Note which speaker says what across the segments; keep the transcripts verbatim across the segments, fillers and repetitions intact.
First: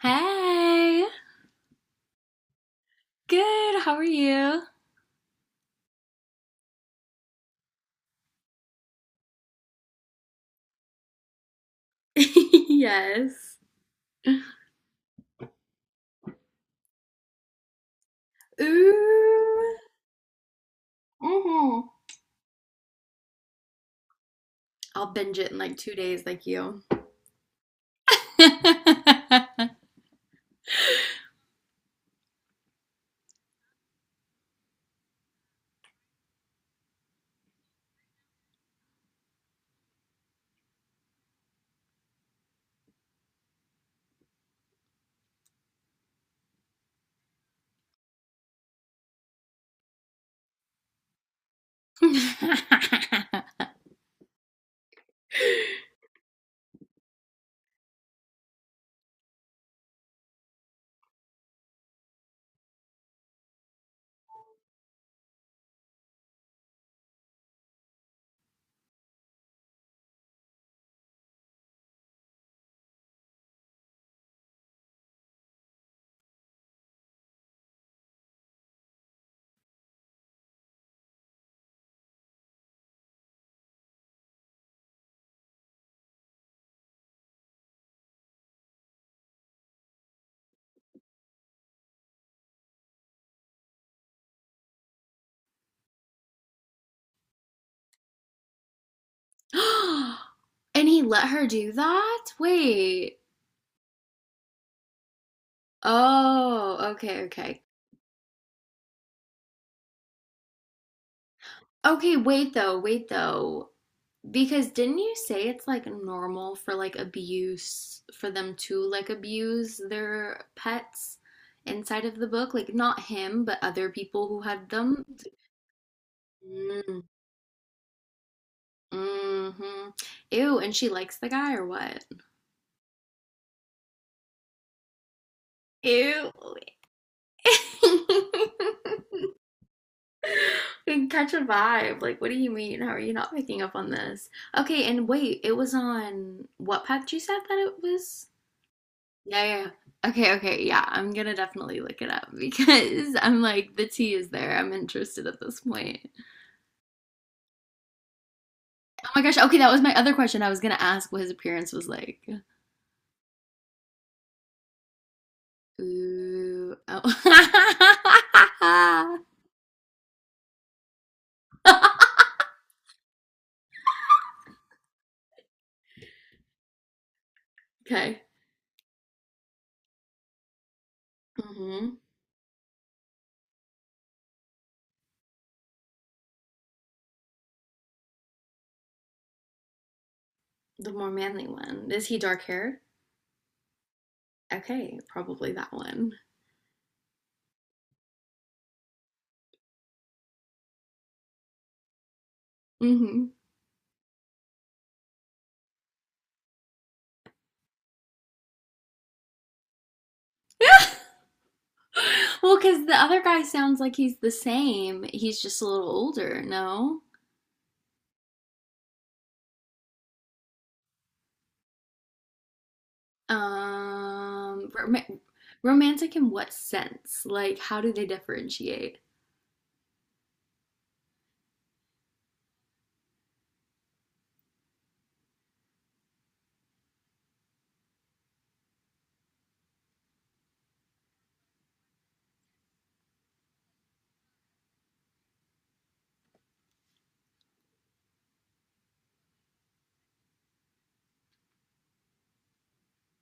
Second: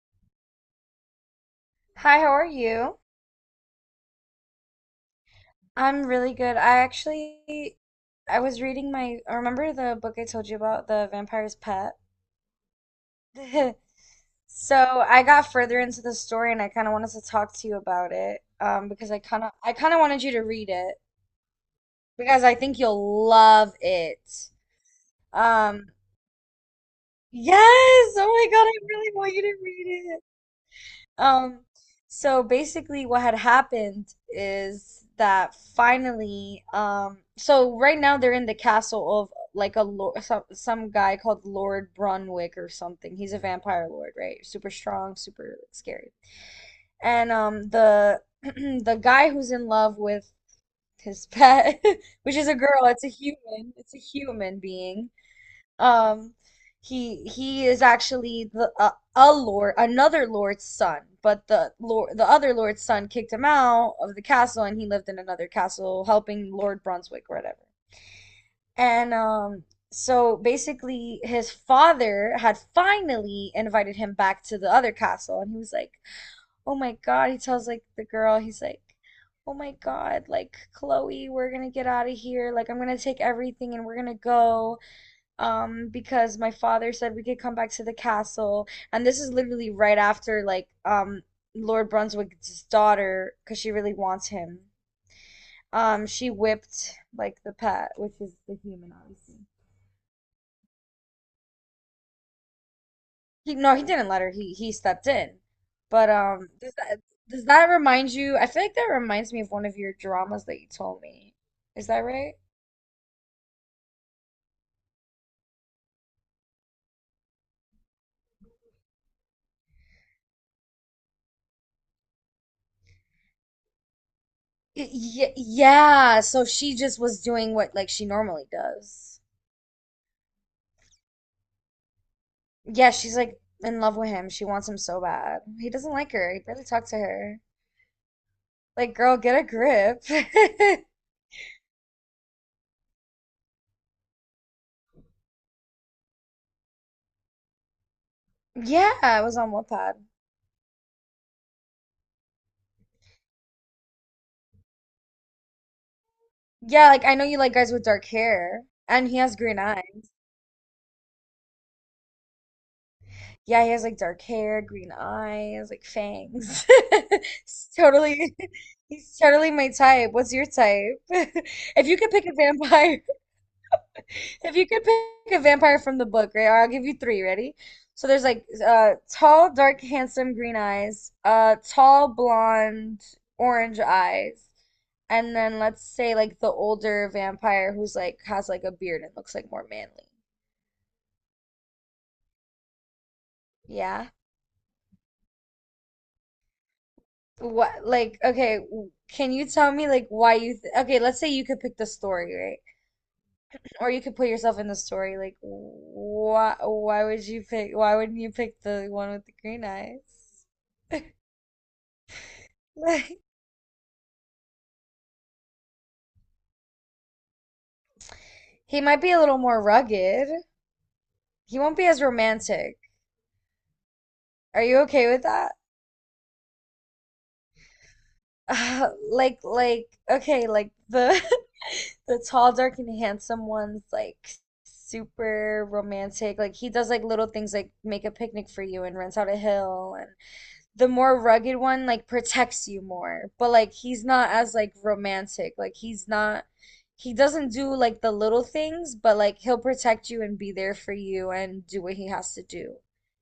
Speaker 1: Hey,
Speaker 2: Hi, how are you?
Speaker 1: good. How are you?
Speaker 2: I'm really good. I actually I was reading my remember the book I told you about, The Vampire's Pet?
Speaker 1: Yes.
Speaker 2: So I got further into the story and I kind of wanted to talk to you about it um because I kind of I
Speaker 1: Ooh.
Speaker 2: kind of wanted you to read it
Speaker 1: Mm-hmm.
Speaker 2: because I think you'll love it.
Speaker 1: I'll binge it in like
Speaker 2: Um
Speaker 1: two days, like you.
Speaker 2: yes, oh my God, I really
Speaker 1: And
Speaker 2: want you to read. Um, so basically what had happened is that finally, um, so right now they're in the castle of like a lord, some, some guy called Lord Brunwick or something. He's a vampire lord, right? Super strong, super scary. And um the the guy who's in love with his pet, which is a girl, it's a human, it's a human being. Um, he he is actually the uh, a lord, another lord's son, but the lord, the other lord's son kicked him out of the castle, and he lived in another castle helping Lord Brunswick or whatever. And um, so basically, his father had finally invited him back to the other castle, and he was like, "Oh my God!" He tells like the girl, he's like, "Oh my God, like Chloe, we're gonna get out of here. Like, I'm gonna take everything and we're gonna go um because my father said we could come back to the castle and this is literally right after like um Lord Brunswick's daughter because she really wants him um she whipped like the pet which is the human obviously."
Speaker 1: he let her do that? Wait.
Speaker 2: He, no, he didn't let her, he he stepped in. But um does
Speaker 1: Oh,
Speaker 2: that,
Speaker 1: okay,
Speaker 2: does
Speaker 1: okay.
Speaker 2: that remind you? I feel like that reminds me of one of your dramas that you told me. Is that
Speaker 1: Okay,
Speaker 2: right?
Speaker 1: wait though, wait though. Because didn't you say it's like normal for like abuse for them to like abuse their pets inside of the book? Like not him, but other people who had
Speaker 2: Y-
Speaker 1: them.
Speaker 2: y- yeah so she just
Speaker 1: Mm,
Speaker 2: was doing what like she normally does.
Speaker 1: hmm. Ew, and she likes the guy or what?
Speaker 2: Yeah, she's like in love with him. She wants him so bad. He doesn't like
Speaker 1: Ew.
Speaker 2: her. He barely talks to her. Like, girl, get a grip.
Speaker 1: Can catch a vibe. Like, what do you mean? How are you not picking up on this? Okay, and wait, it was on what path you said that it was?
Speaker 2: Yeah, it was
Speaker 1: Yeah,
Speaker 2: on
Speaker 1: yeah,
Speaker 2: Wattpad.
Speaker 1: yeah. Okay, okay. Yeah, I'm gonna definitely look it up because I'm like the tea is there. I'm interested at this point.
Speaker 2: Yeah, like I know you like guys with dark hair,
Speaker 1: Oh
Speaker 2: and he
Speaker 1: my gosh.
Speaker 2: has
Speaker 1: Okay,
Speaker 2: green
Speaker 1: that was my
Speaker 2: eyes.
Speaker 1: other question. I was gonna ask what his appearance was like.
Speaker 2: Yeah, he has like dark hair, green eyes, like fangs.
Speaker 1: Ooh.
Speaker 2: It's totally,
Speaker 1: Oh.
Speaker 2: he's totally my type. What's your type? If you could pick a vampire, If you could pick a vampire from the book, right? Or I'll give you three. Ready? So
Speaker 1: Okay.
Speaker 2: there's like uh, tall, dark, handsome, green eyes, uh,
Speaker 1: Hmm.
Speaker 2: tall, blonde, orange eyes, and then let's say like the older vampire who's like has like a beard and looks like more manly.
Speaker 1: The more manly one. Is he dark haired?
Speaker 2: Yeah.
Speaker 1: Okay, probably that one.
Speaker 2: What, like, okay? w- Can you tell me like why you th okay? Let's say you could pick the story, right?
Speaker 1: Hmm.
Speaker 2: Or you could put yourself in the story. Like, why? Why would you pick? Why wouldn't you pick the one with the green eyes?
Speaker 1: Well, because the other guy sounds like he's the same. He's just a little older, no?
Speaker 2: He might be a little more rugged. He won't be as romantic. Are
Speaker 1: Um,
Speaker 2: you okay
Speaker 1: rom-
Speaker 2: with that?
Speaker 1: Romantic in what sense? Like, how do they
Speaker 2: Uh,
Speaker 1: differentiate?
Speaker 2: like like okay, like the the tall, dark, and handsome one's like super romantic. Like he does like little things like make a picnic for you and rents out a hill, and the more rugged one like protects you more, but like he's not as like romantic. Like he's not he doesn't do like the little things, but like he'll protect you and be there for you and do what he has to do.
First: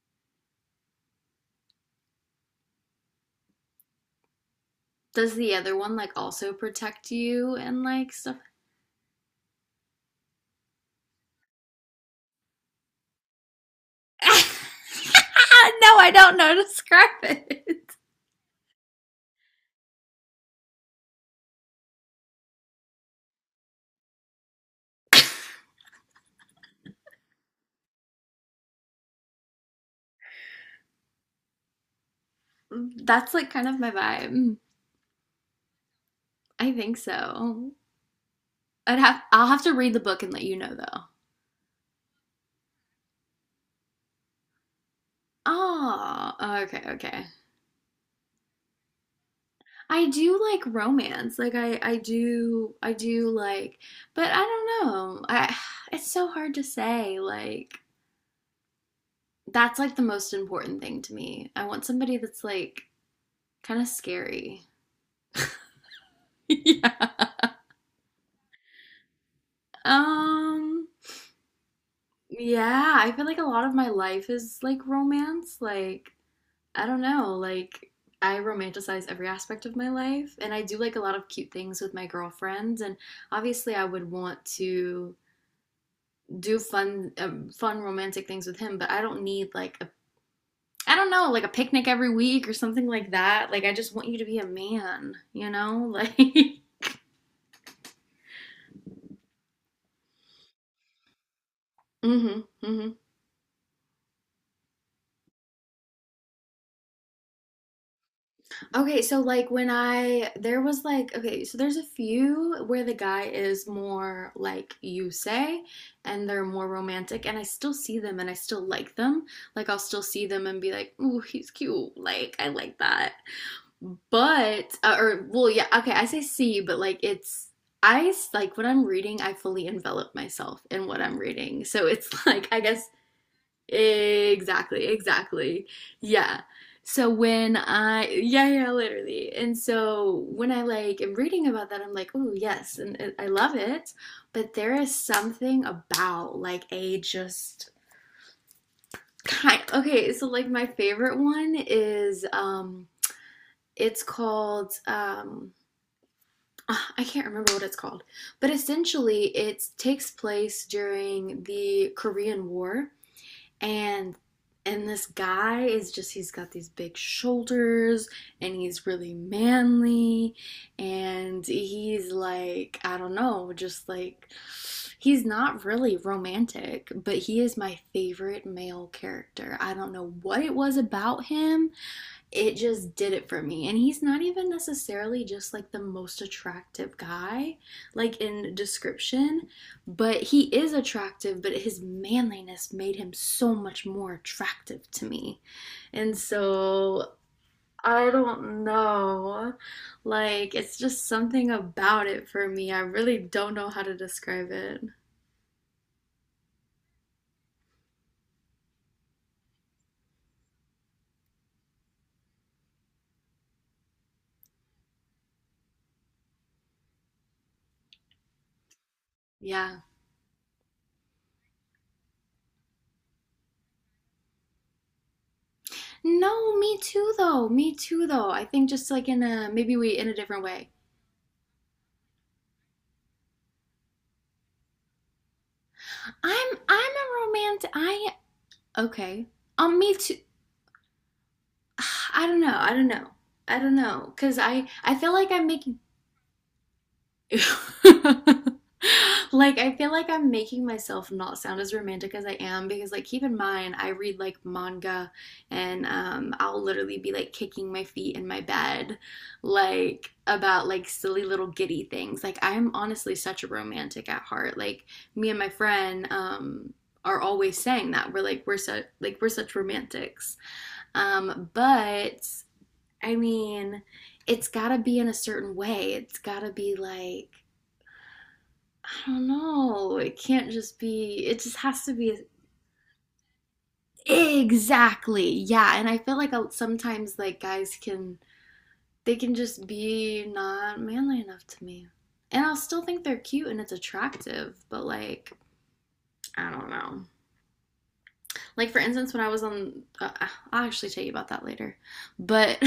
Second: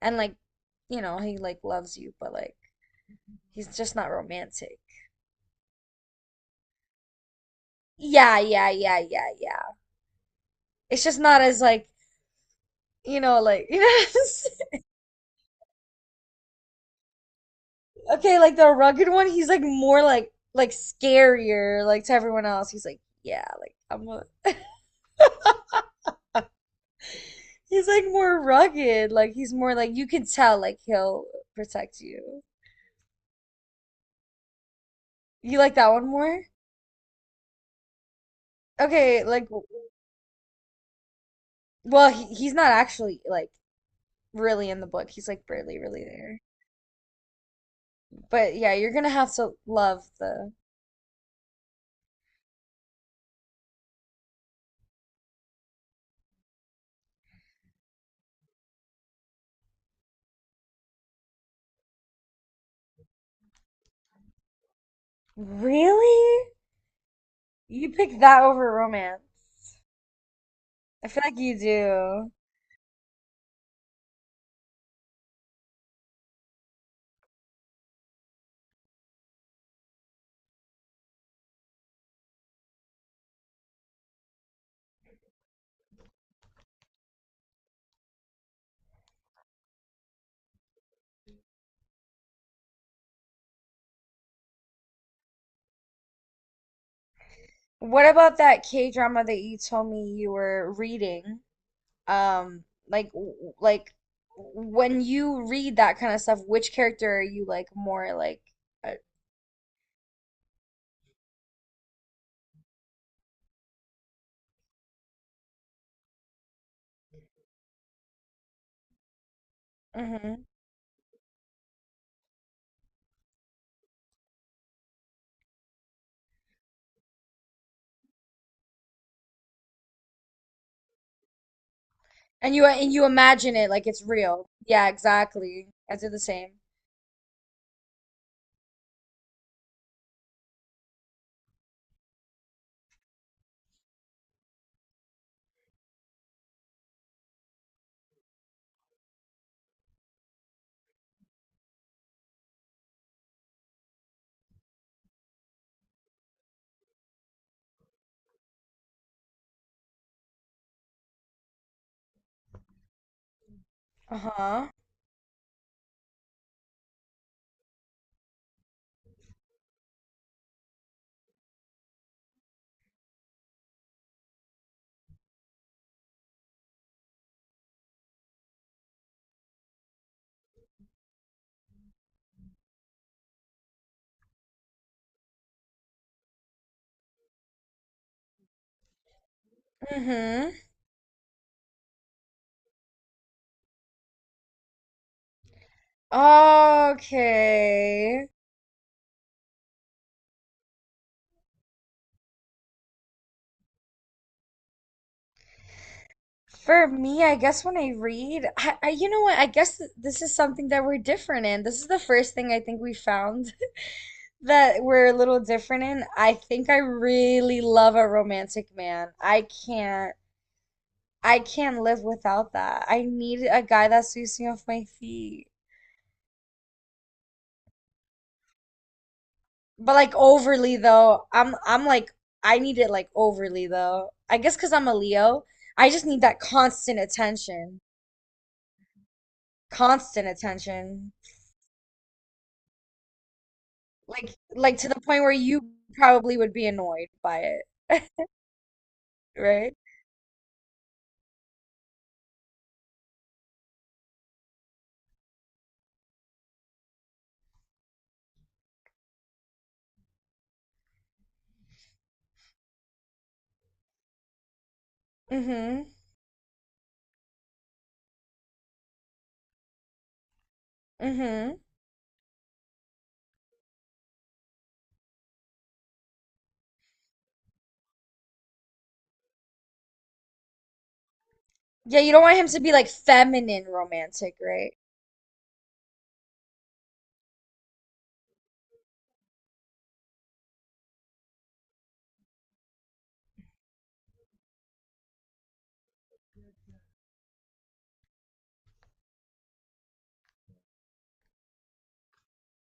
Speaker 2: And like, you know, he like loves you, but like he's just not romantic.
Speaker 1: Does the other one like also protect you and like
Speaker 2: Yeah,
Speaker 1: stuff?
Speaker 2: yeah, yeah, yeah, yeah. It's just not as like, you know, like, you know.
Speaker 1: No, I don't know how to describe it.
Speaker 2: Okay, like the rugged one, he's like more like like scarier like to everyone else. He's like, yeah, like I'm gonna He's like more rugged. Like he's more like you can tell like he'll protect you.
Speaker 1: That's like kind of my vibe.
Speaker 2: You like that one more?
Speaker 1: I think so. I'd have
Speaker 2: Okay, like,
Speaker 1: I'll have to read the book and let you know though.
Speaker 2: well, he, he's not actually like really in the book. He's like barely really
Speaker 1: Oh,
Speaker 2: there.
Speaker 1: okay, okay.
Speaker 2: But yeah, you're gonna have to love
Speaker 1: I do
Speaker 2: the.
Speaker 1: like romance. Like I I do, I do like, but I don't know. I it's so hard to say like that's like the most important thing to me. I want somebody that's like kind of scary.
Speaker 2: Really?
Speaker 1: Yeah.
Speaker 2: You pick that over romance.
Speaker 1: Um
Speaker 2: I feel like you do.
Speaker 1: yeah, I feel like a lot of my life is like romance. Like I don't know, like I romanticize every aspect of my life and I do like a lot of cute things with my girlfriends and obviously I would want to do fun um, fun romantic things with him, but I don't need like a, I don't know, like a picnic every week or something like that. Like I just want you to be a man, you know? Like
Speaker 2: What about that K drama that you told me you were reading?
Speaker 1: Mhm.
Speaker 2: um
Speaker 1: Mhm.
Speaker 2: like like when you read that kind of stuff, which character are you like more like? uh,
Speaker 1: Okay, so like when I, there was like, okay, so there's a few where the guy is more like you say, and they're more romantic and I still see them and I still like them. Like I'll still see
Speaker 2: mhm.
Speaker 1: them and be like, "Ooh, he's cute." Like I like that. But uh, or well, yeah, okay, I say see, but like it's, I s- like when I'm reading, I fully envelop myself in what I'm reading. So it's like
Speaker 2: And
Speaker 1: I
Speaker 2: you
Speaker 1: guess.
Speaker 2: and you imagine it like it's real. Yeah,
Speaker 1: Exactly, exactly.
Speaker 2: exactly. I do the
Speaker 1: Yeah.
Speaker 2: same.
Speaker 1: So when I, yeah, yeah, literally. And so when I like am reading about that, I'm like, oh, yes, and it, I love it. But there is something about like a just kind, okay, so like my favorite one is, um, it's called, um, ah, I can't remember what it's called, but essentially it takes place during the Korean War. and
Speaker 2: Uh-huh.
Speaker 1: and this guy is just, he's got these big shoulders and he's really manly and he's like, I don't know, just like he's not really romantic, but he is my favorite male character. I don't know what it was about him, it just did it for me. And he's not even necessarily just like the most attractive guy, like in description, but he
Speaker 2: Mm-hmm.
Speaker 1: is attractive, but his manliness made him so much more attractive to me. And so I
Speaker 2: Okay.
Speaker 1: don't know. Like, it's just something about it for me. I really don't know how to describe it.
Speaker 2: For me, I guess when I read, I, I, you know what? I guess th- this is something that we're different in. This is the first thing I think we found that we're a little different in. I think I really love a romantic man. I
Speaker 1: Yeah.
Speaker 2: can't I can't live without that. I need a guy that sweeps me off my feet.
Speaker 1: No, me too though. Me too though. I think just like in a, maybe
Speaker 2: But
Speaker 1: we in a
Speaker 2: like
Speaker 1: different way.
Speaker 2: overly though, I'm I'm like I need it like overly though. I guess 'cause I'm a Leo, I just need that
Speaker 1: I'm I'm
Speaker 2: constant
Speaker 1: a romantic,
Speaker 2: attention.
Speaker 1: I, okay. Um, me too.
Speaker 2: Constant attention.
Speaker 1: I don't know. I don't know. I don't know.
Speaker 2: Like
Speaker 1: Cause I
Speaker 2: like to
Speaker 1: I
Speaker 2: the
Speaker 1: feel
Speaker 2: point
Speaker 1: like
Speaker 2: where
Speaker 1: I'm
Speaker 2: you
Speaker 1: making,
Speaker 2: probably would be annoyed by it,
Speaker 1: like
Speaker 2: right?
Speaker 1: I feel like I'm making myself not sound as romantic as I am because like keep in mind I read like manga and um I'll literally be like kicking my feet in my bed like about like silly little giddy things. Like I'm honestly such a romantic at heart. Like me and my
Speaker 2: Mm-hmm.
Speaker 1: friend um are always saying that we're like, we're such, like we're such romantics. Um,
Speaker 2: Mm-hmm.
Speaker 1: but I mean, it's gotta be in a certain way. It's gotta be like, I don't know. It can't just be, it just has to
Speaker 2: Yeah, you don't
Speaker 1: be,
Speaker 2: want him to be like feminine romantic, right?
Speaker 1: exactly. Yeah. And I feel like uh, sometimes like guys can, they can just be not manly enough to me. And I'll still think they're cute and it's attractive, but like, I don't know. Like for instance, when I was on, uh, I'll actually tell you about that later. But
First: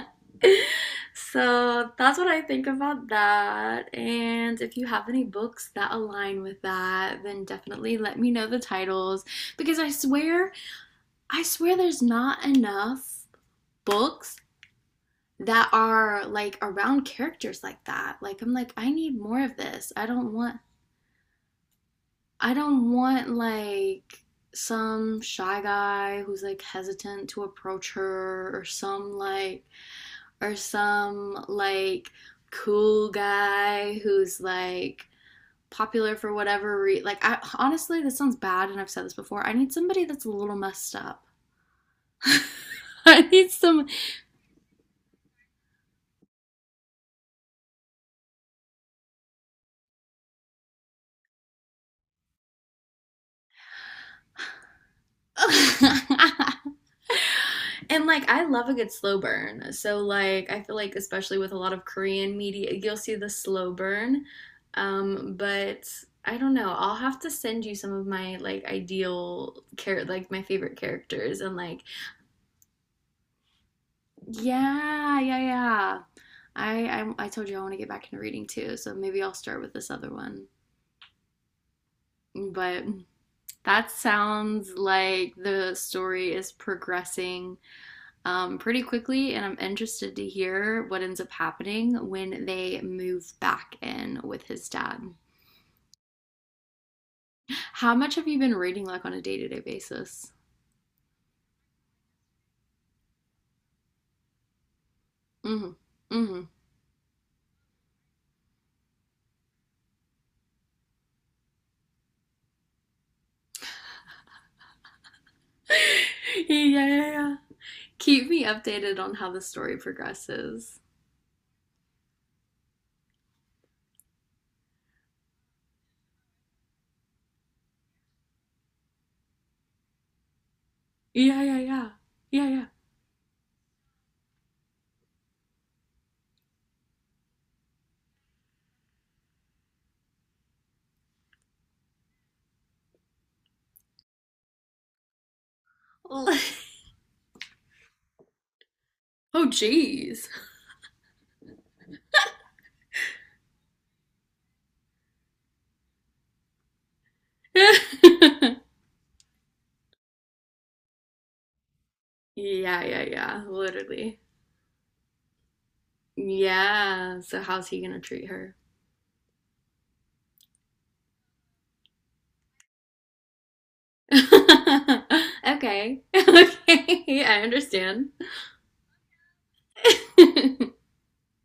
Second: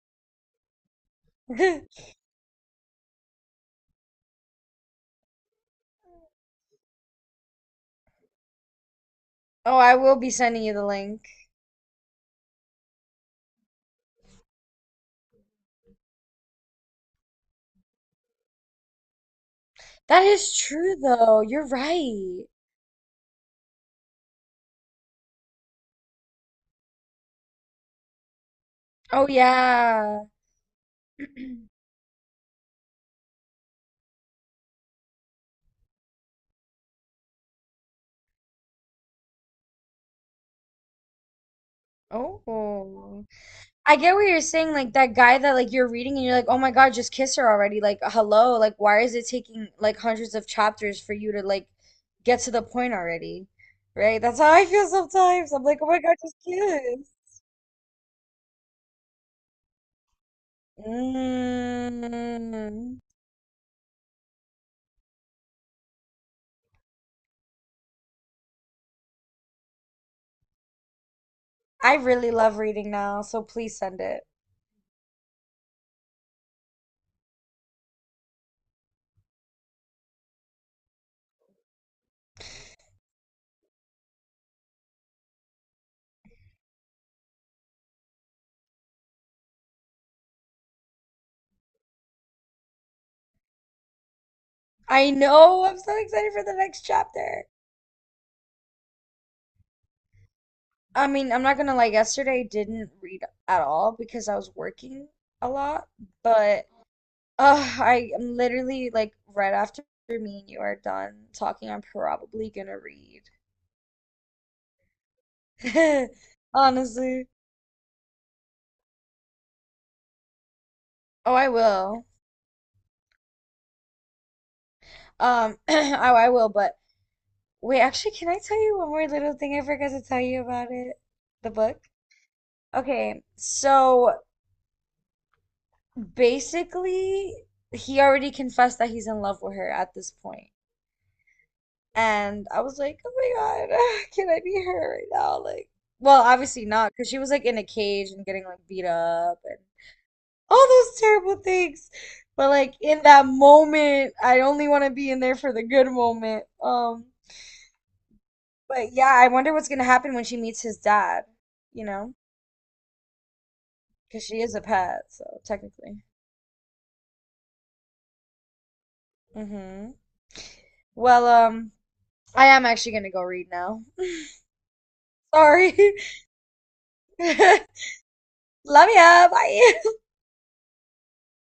Speaker 1: so that's what I think about that. And if you have any books that align with that, then definitely let me know the titles
Speaker 2: Oh,
Speaker 1: because I
Speaker 2: I will be
Speaker 1: swear,
Speaker 2: sending you the link.
Speaker 1: I swear, there's not enough books that are like around characters like that. Like I'm like I need more of this. I
Speaker 2: That
Speaker 1: don't
Speaker 2: is
Speaker 1: want,
Speaker 2: true though. You're right.
Speaker 1: I don't want like some shy guy who's like hesitant to approach her, or some
Speaker 2: Oh
Speaker 1: like,
Speaker 2: yeah.
Speaker 1: or some like cool guy who's like popular for whatever reason. Like I honestly, this sounds bad and I've said this before. I need somebody that's a little messed up. I
Speaker 2: Oh.
Speaker 1: need some
Speaker 2: I get what you're saying, like that guy that like you're reading and you're like, "Oh my God, just kiss her already." Like, hello, like why is it taking like hundreds of chapters for you to like get to the point already? Right? That's how I feel sometimes. I'm like, "Oh my God, just kiss."
Speaker 1: and like I love a good slow burn. So like I feel like especially with a lot of Korean media, you'll
Speaker 2: Mm.
Speaker 1: see the slow burn. Um, but I don't know. I'll have to send you some of my like ideal char- like my favorite characters and like
Speaker 2: I really love reading now, so please send it.
Speaker 1: yeah, yeah, yeah. I I, I told you I want to get back into reading too, so maybe I'll start with this other one. But that sounds like the story is progressing, um, pretty quickly, and I'm interested to hear what ends up happening when they move back in with his
Speaker 2: I
Speaker 1: dad.
Speaker 2: know. I'm so excited for the next chapter.
Speaker 1: How much have you been reading like on a day to day basis?
Speaker 2: I mean, I'm not gonna lie, yesterday I didn't read at all because I was working a
Speaker 1: Mm-hmm.
Speaker 2: lot,
Speaker 1: Mm-hmm.
Speaker 2: but uh, I am literally like right after me and you are done talking, I'm probably gonna read.
Speaker 1: Yeah, yeah,
Speaker 2: Honestly.
Speaker 1: yeah. Keep me updated on how the story progresses.
Speaker 2: Oh, I will. Um, oh, I will, but wait, actually, can I tell you one more little thing I forgot to tell you about it?
Speaker 1: Yeah,
Speaker 2: The
Speaker 1: yeah,
Speaker 2: book?
Speaker 1: yeah. Yeah, yeah.
Speaker 2: Okay, so basically, he already confessed that he's in love with her at this point. And I was like, oh my God, can I be her right now? Like, well,
Speaker 1: Oh,
Speaker 2: obviously not, because she was like in a cage and getting like beat up and
Speaker 1: jeez.
Speaker 2: all those terrible things. But like in that moment, I only want to be in there for the good moment. Um,
Speaker 1: Yeah,
Speaker 2: but yeah, I wonder what's gonna happen when she meets his dad, you know?
Speaker 1: yeah, yeah. Literally.
Speaker 2: Because she is a pet, so technically.
Speaker 1: Yeah. So how's he gonna treat her?
Speaker 2: Mm-hmm. Well, um, I am actually gonna go read now. Sorry.
Speaker 1: Okay. Okay. I understand.
Speaker 2: Love ya. Bye.